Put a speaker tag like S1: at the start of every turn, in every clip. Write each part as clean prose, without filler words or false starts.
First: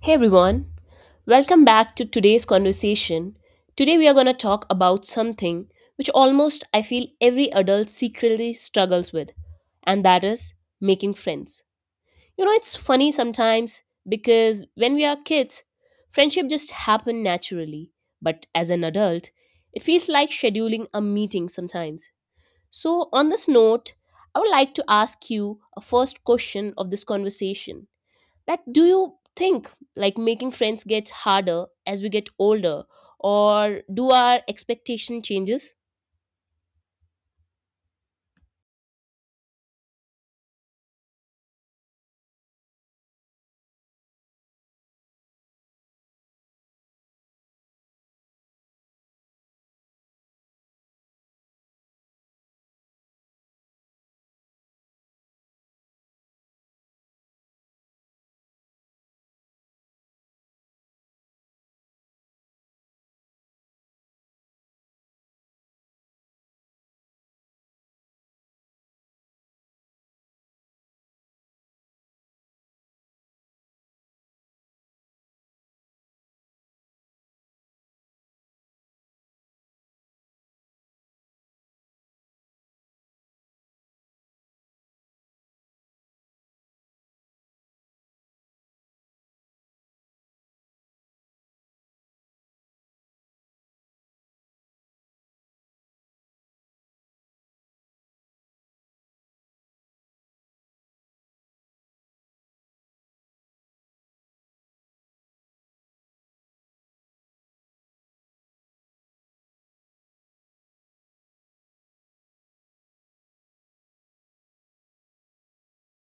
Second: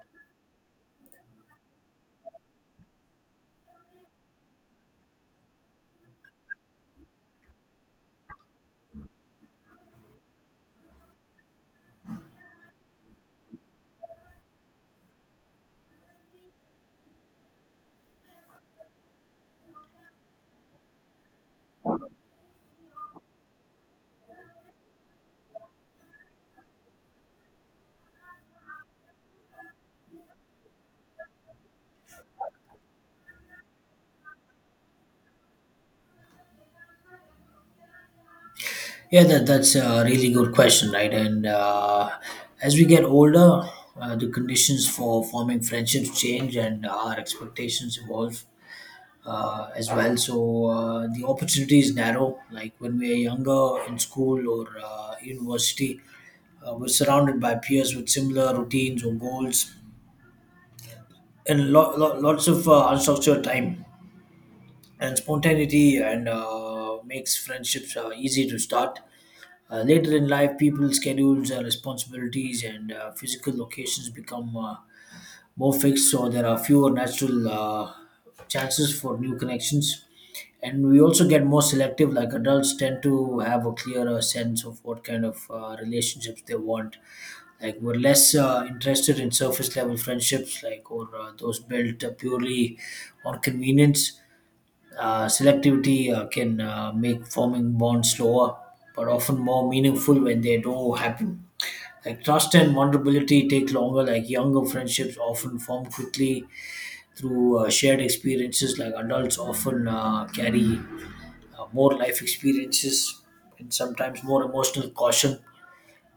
S1: Hey everyone, welcome back to today's conversation. Today we are going to talk about something which almost I feel every adult secretly struggles with, and that is making friends. You know, it's funny sometimes because when we are kids, friendship just happen naturally, but as an adult, it feels like scheduling a meeting sometimes. So, on this note, I would like to ask you a first question of this conversation: that do you think like making friends gets harder as we get older, or do our expectation changes?
S2: Yeah, that's a really good question, right? And As we get older, the conditions for forming friendships change and our expectations evolve as well. So the opportunities narrow. Like when we are younger in school or university, we're surrounded by peers with similar routines or goals and lots of unstructured time and spontaneity and makes friendships easy to start. Later in life, people's schedules, responsibilities, and physical locations become more fixed, so there are fewer natural chances for new connections. And we also get more selective, like adults tend to have a clearer sense of what kind of relationships they want. Like, we're less interested in surface level friendships, like, or those built purely on convenience selectivity can make forming bonds slower, but often more meaningful when they do happen. Like trust and vulnerability take longer. Like younger friendships often form quickly through shared experiences. Like adults often carry more life experiences and sometimes more emotional caution.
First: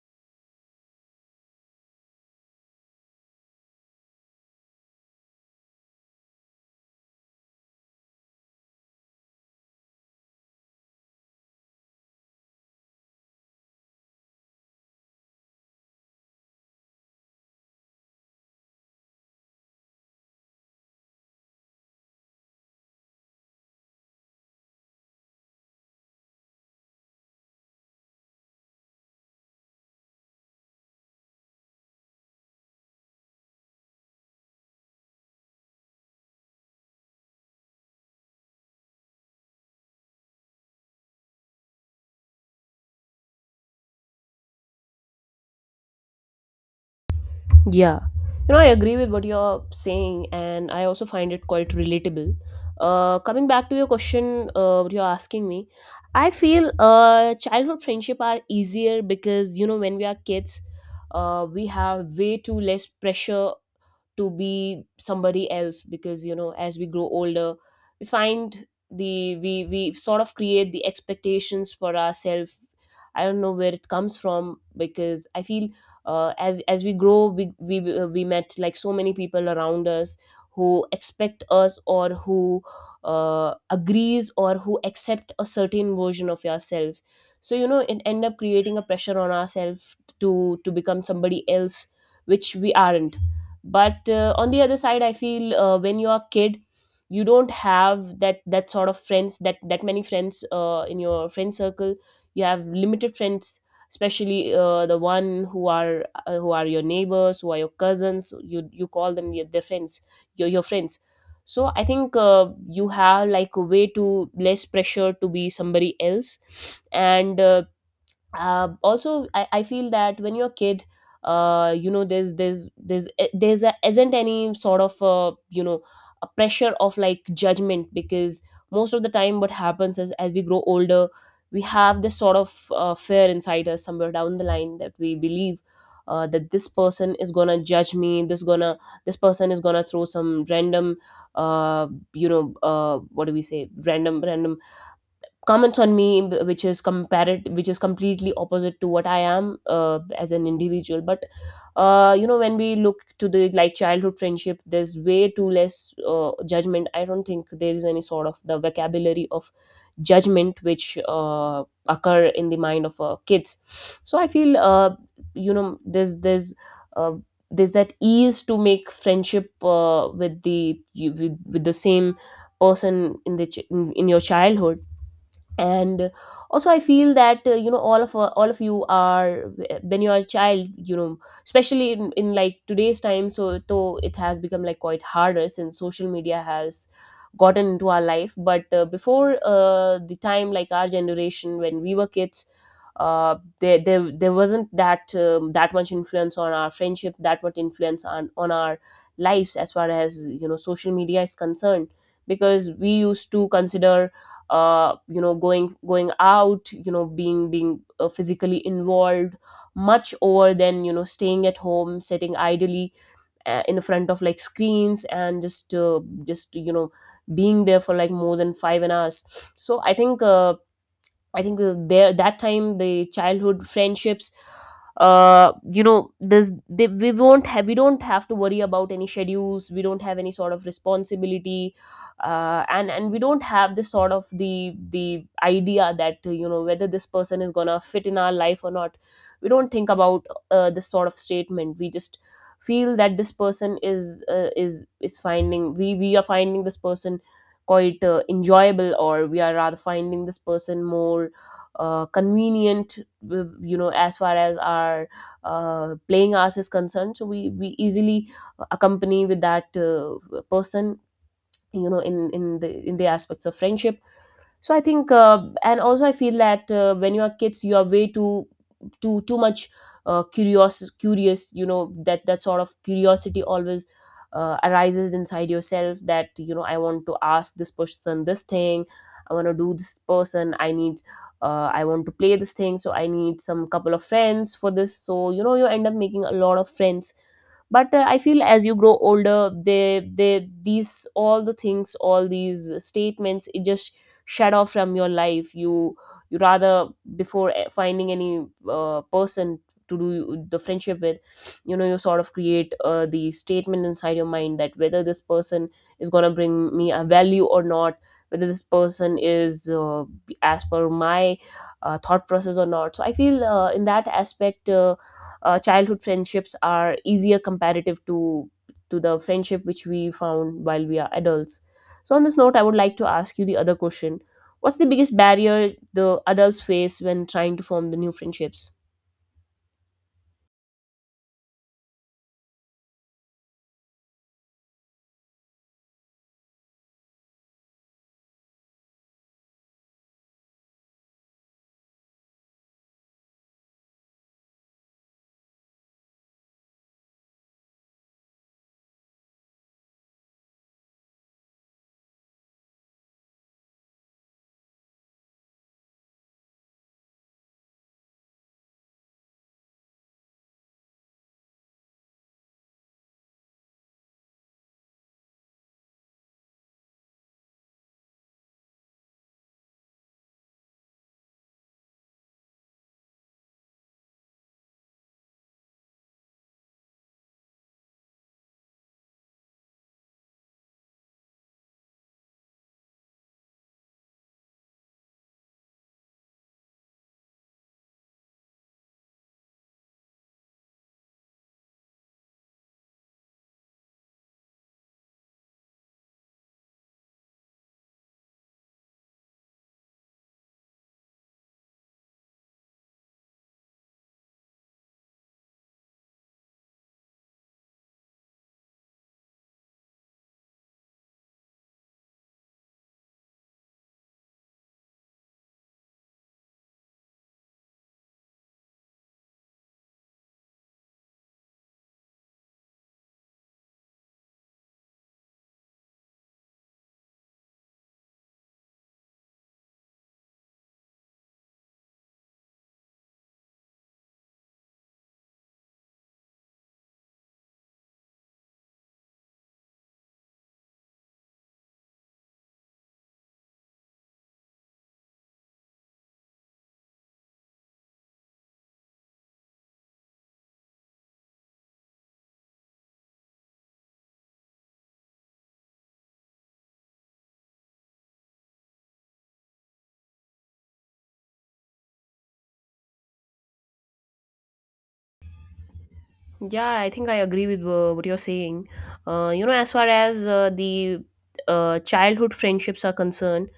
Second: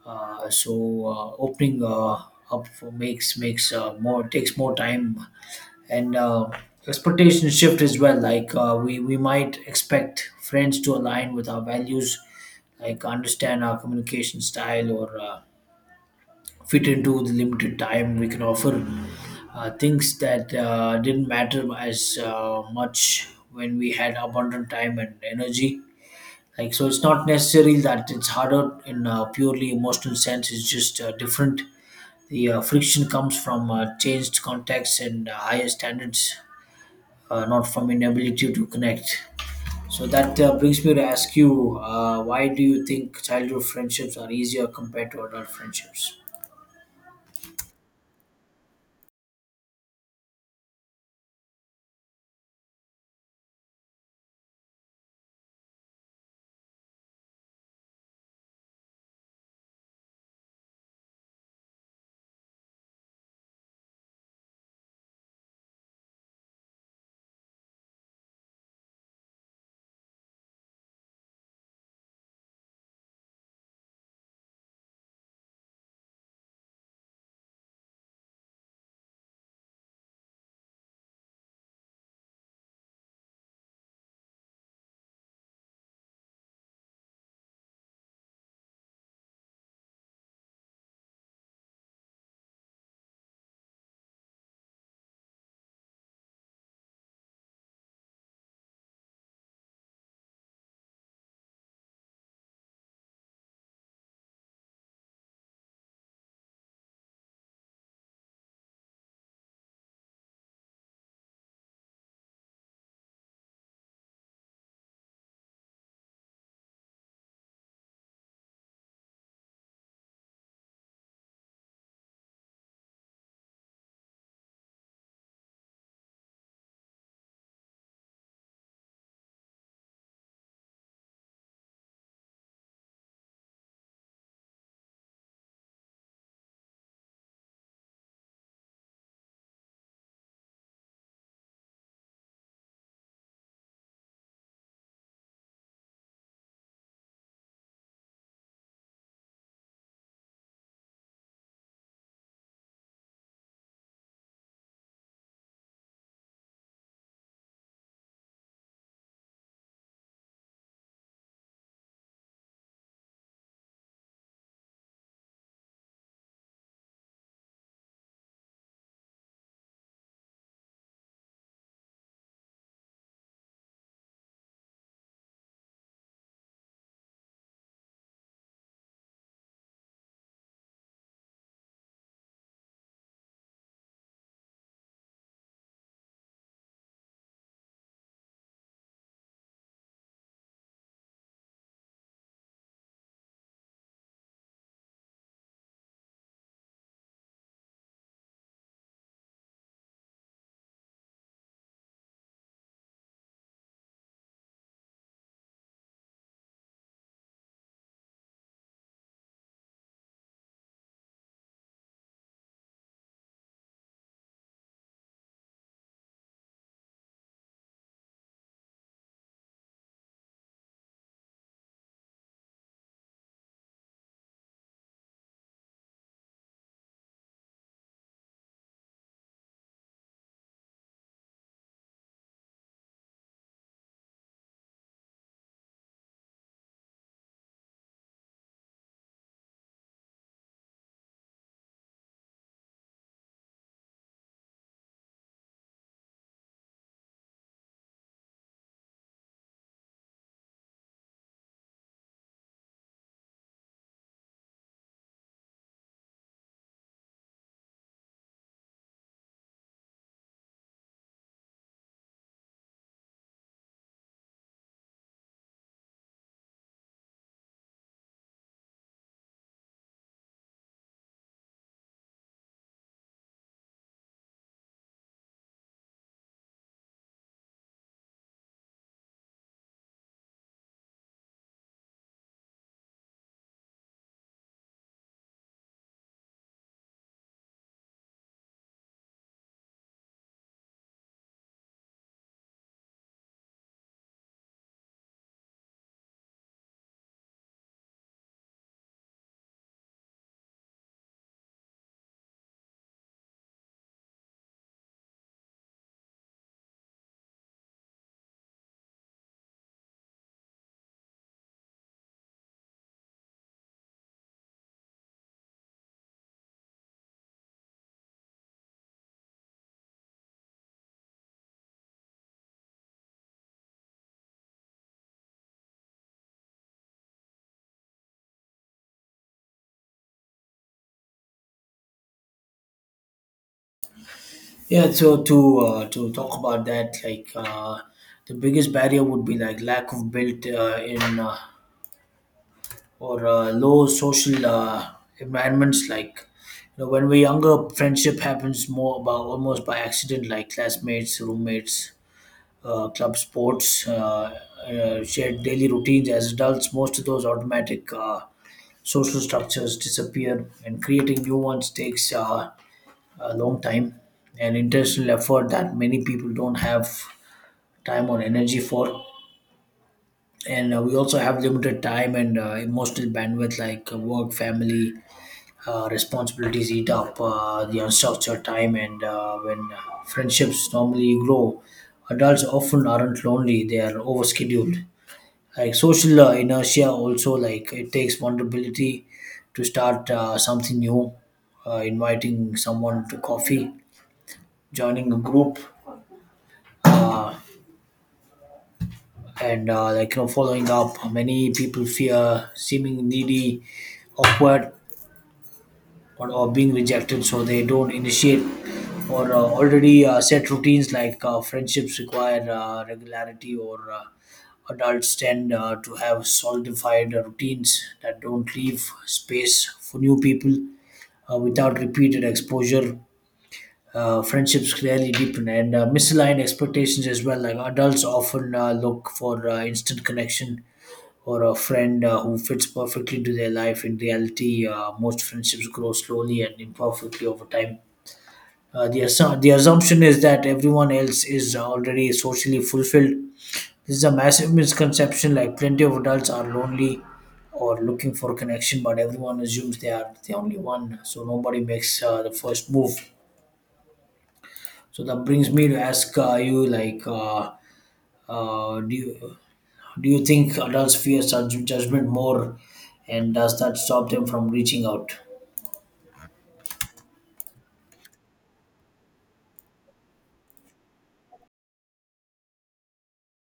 S2: So opening up for makes more takes more time and expectation shift as well. Like we might expect friends to align with our values, like understand our communication style or fit into the limited time we can offer. Things that didn't matter as much when we had abundant time and energy. Like so, it's not necessarily that it's harder in a purely emotional sense. It's just different. The friction comes from changed contexts and higher standards not from inability to connect. So that brings me to ask you, why do you think childhood friendships are easier compared to adult friendships?
S1: Yeah, you know, I agree with what you're saying, and I also find it quite relatable. Coming back to your question, what you're asking me, I feel childhood friendship are easier because, you know, when we are kids, we have way too less pressure to be somebody else, because, you know, as we grow older, we find the we sort of create the expectations for ourselves. I don't know where it comes from, because I feel as we grow, we met like so many people around us who expect us, or who agrees, or who accept a certain version of yourself. So you know, it end up creating a pressure on ourselves to become somebody else, which we aren't. But on the other side, I feel when you're a kid, you don't have that sort of friends, that many friends in your friend circle. You have limited friends, especially the one who are your neighbors, who are your cousins, you call them your their friends, your friends. So I think you have like a way to less pressure to be somebody else, and also, I feel that when you're a kid, you know, there's eh, there's a, isn't any sort of you know, a pressure of like judgment, because most of the time what happens is, as we grow older, we have this sort of fear inside us somewhere down the line, that we believe that this person is gonna judge me, this person is gonna throw some random uh you know what do we say random random comments on me, which is completely opposite to what I am as an individual. But you know, when we look to the like childhood friendship, there's way too less judgment. I don't think there is any sort of the vocabulary of judgment which uh, occur in the mind of kids. So I feel you know, uh, there's that ease to make friendship with the with the same person in the in your childhood. And also I feel that you know, all of you are when you're a child, you know, especially in like today's time, so though it has become like quite harder since social media has gotten into our life. But before the time, like our generation when we were kids, there wasn't that much influence on our friendship, that much influence on our lives as far as, you know, social media is concerned, because we used to consider you know, going out, you know, being physically involved much over than, you know, staying at home, sitting idly in front of like screens, and just just you know, being there for like more than 5 hours. So I think there that time the childhood friendships, you know, we won't have we don't have to worry about any schedules. We don't have any sort of responsibility, and we don't have this sort of the idea that you know, whether this person is gonna fit in our life or not. We don't think about this sort of statement. We just feel that this person is finding, we are finding this person quite enjoyable, or we are rather finding this person more convenient you know, as far as our playing us is concerned, so we easily accompany with that person, you know, in the aspects of friendship. So I think and also I feel that when you are kids, you are way too much curious, you know, that sort of curiosity always arises inside yourself, that you know, I want to ask this person this thing, I want to do this person, I need I want to play this thing, so I need some couple of friends for this, so you know, you end up making a lot of friends. But I feel as you grow older, they these all the things, all these statements, it just shadow from your life. You rather before finding any person to do the friendship with, you know, you sort of create the statement inside your mind that whether this person is going to bring me a value or not, whether this person is as per my thought process or not. So I feel in that aspect, childhood friendships are easier comparative to the friendship which we found while we are adults. So, on this note, I would like to ask you the other question: what's the biggest barrier the adults face when trying to form the new friendships?
S2: So to talk about that, the biggest barrier would be like lack of built in or low social environments. Like you know, when we're younger, friendship happens more about almost by accident, like classmates, roommates, club sports, shared daily routines. As adults, most of those automatic social structures disappear, and creating new ones takes a long time and intentional effort that many people don't have time or energy for. And we also have limited time and emotional bandwidth, like work, family, responsibilities eat up the unstructured time. And when friendships normally grow, adults often aren't lonely, they are overscheduled, like social inertia. Also, like it takes vulnerability to start something new, inviting someone to coffee, joining a group, and like you know, following up. Many people fear seeming needy, awkward, or being rejected, so they don't initiate, or already set routines. Like friendships require regularity, or adults tend to have solidified routines that don't leave space for new people without repeated exposure. Friendships clearly deepen, and misaligned expectations as well, like adults often look for instant connection or a friend who fits perfectly to their life. In reality, most friendships grow slowly and imperfectly over time. The assumption is that everyone else is already socially fulfilled. This is a massive misconception. Like plenty of adults are lonely or looking for connection, but everyone assumes they are the only one. So nobody makes the first move. So that brings me to ask you, uh, do you, do you think adults fear such judgment more, and does that stop them from reaching out?
S1: Yeah, I think I agree with what you're saying. You know, as far as the childhood friendships are concerned,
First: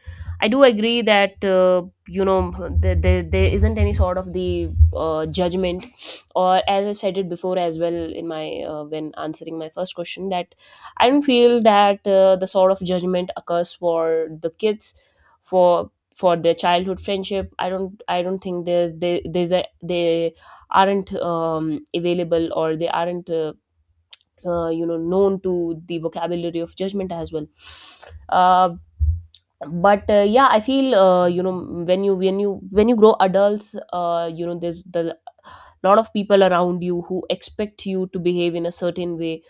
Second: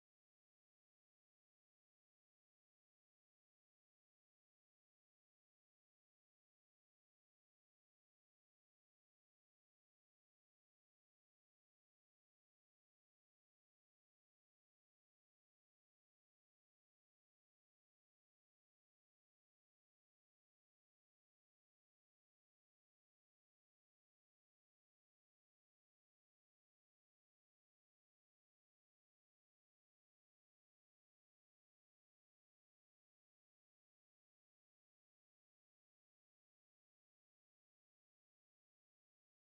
S1: I do agree that you know, there isn't any sort of the judgment, or as I said it before as well in my when answering my first question, that I don't feel that the sort of judgment occurs for the kids, for their childhood friendship. I don't think there's there, there's a there aren't available, or they aren't you know, known to the vocabulary of judgment as well. uh, but yeah, I feel you know, when you grow adults, you know, there's the lot of people around you who expect you to behave in a certain way,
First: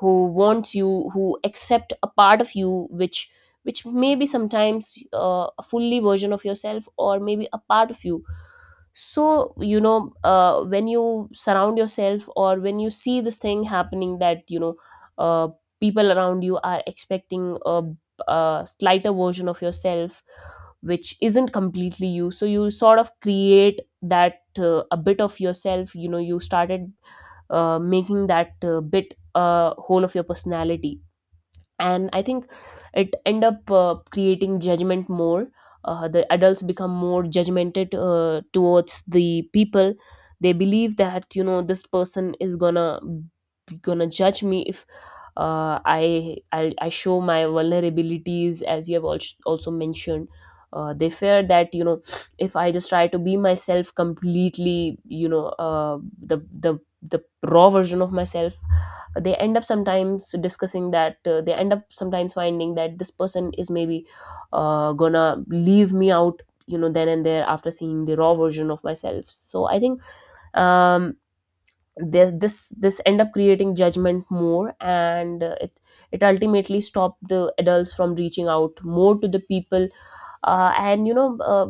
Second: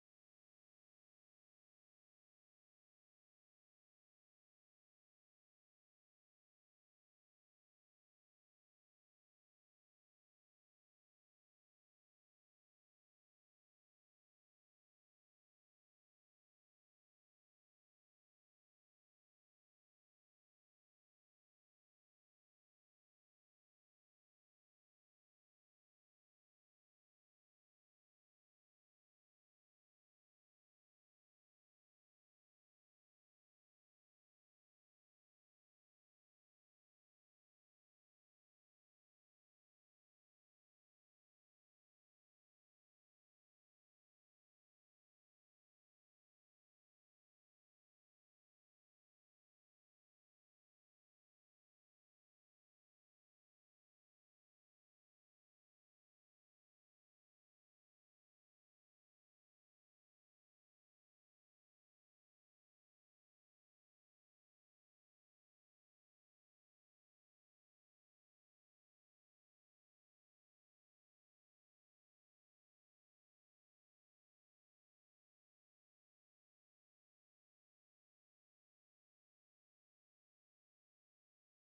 S1: who wants you, who accept a part of you, which may be sometimes a fully version of yourself, or maybe a part of you. So you know, when you surround yourself, or when you see this thing happening, that you know, uh, people around you are expecting a slighter version of yourself, which isn't completely you, so you sort of create that a bit of yourself, you know, you started making that bit a whole of your personality. And I think it end up creating judgment more. The adults become more judgmented towards the people. They believe that, you know, this person is gonna judge me if I show my vulnerabilities, as you have also mentioned. They fear that, you know, if I just try to be myself completely, you know, the the raw version of myself, they end up sometimes discussing that, they end up sometimes finding that this person is maybe gonna leave me out, you know, then and there after seeing the raw version of myself. So I think um this end up creating judgment more, and it ultimately stopped the adults from reaching out more to the people. And you know,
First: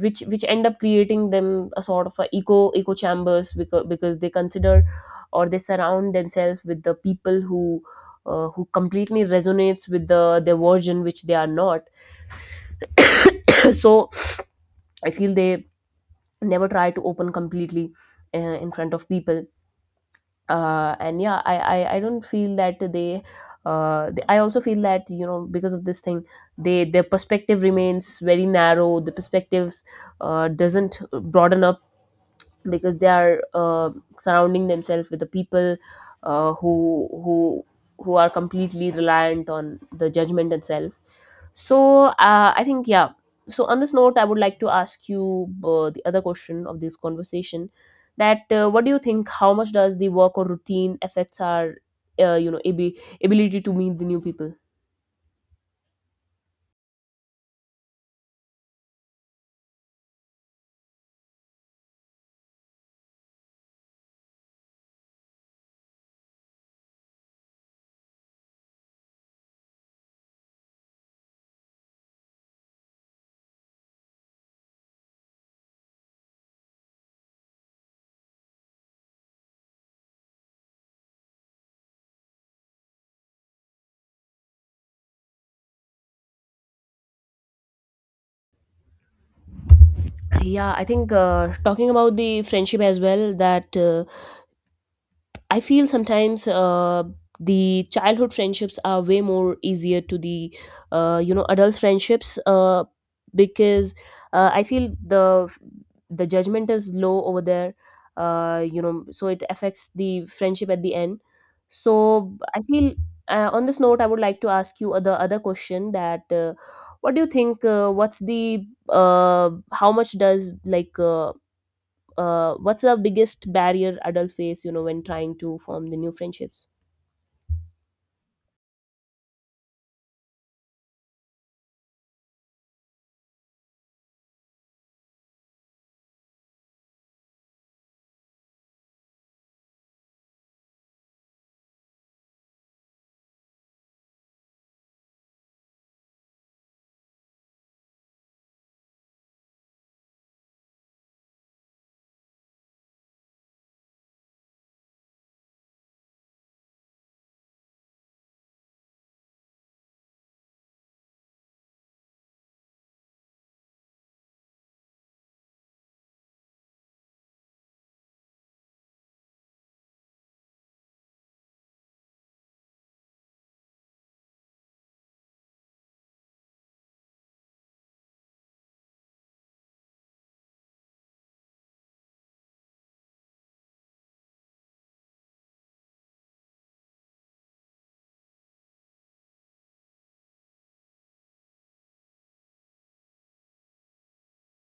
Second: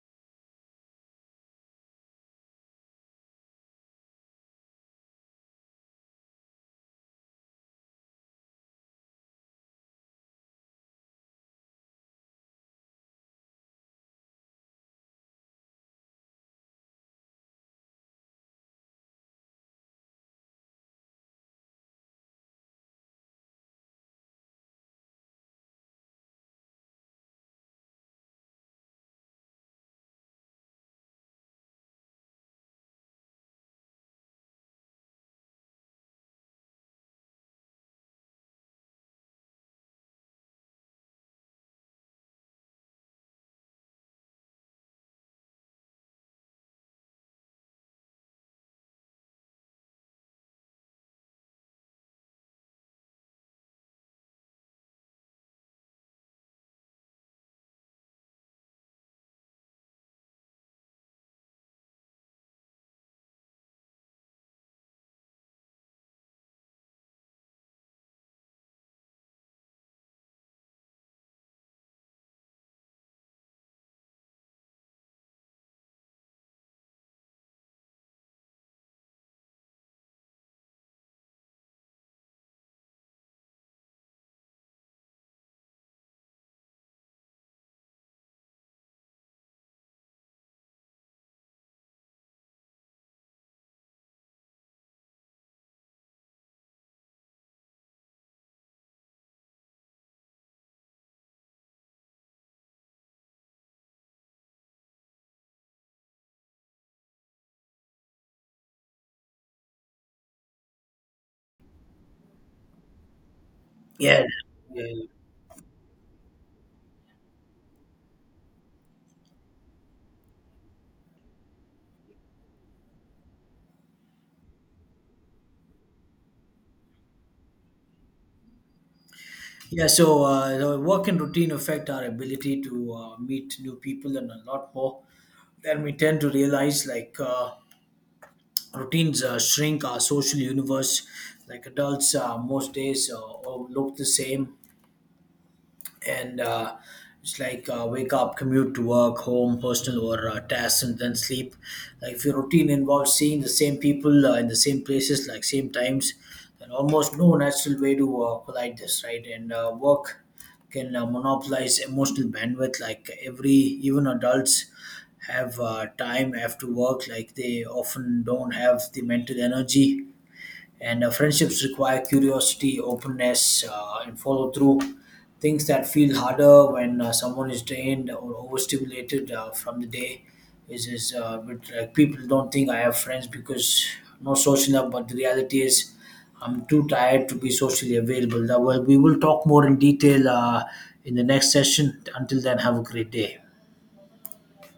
S1: which end up creating them a sort of a eco chambers, because they consider, or they surround themselves with the people who completely resonates with the their version, which they are not. So I feel they never try to open completely in front of people. And yeah, I don't feel that they I also feel that, you know, because of this thing, they their perspective remains very narrow. The perspectives doesn't broaden up, because they are surrounding themselves with the people uh, who who who are completely reliant on the judgment itself. So I think yeah. So on this note, I would like to ask you the other question of this conversation, that what do you think, how much does the work or routine affects our you know, ability to meet the new people? Yeah, I think talking about the friendship as well, that I feel sometimes the childhood friendships are way more easier to the you know, adult friendships, because I feel the judgment is low over there. You know, so it affects the friendship at the end. So I feel on this note, I would
S2: Yeah.
S1: like to ask you
S2: Yeah.
S1: the other question, that what do you think? What's the how much does like what's the biggest barrier adults face, you know, when trying to form the new friendships?
S2: Yeah. So the work and routine affect our ability to meet new people, and a lot more. Then we tend to realize, like routines shrink our social universe. Like adults, most days all look the same. And It's like wake up, commute to work, home, personal or tasks, and then sleep. Like if your routine involves seeing the same people in the same places, like same times, then almost no natural way to collide this, right? And work can monopolize emotional bandwidth. Like every, even adults have time after work. Like they often don't have the mental energy, and friendships require curiosity, openness, and follow through. Things that feel harder when someone is drained or overstimulated from the day is but, like people don't think I have friends because no social up, but the reality is I'm too tired to be socially available. That well, we will talk more in detail in the next session. Until then, have a great day.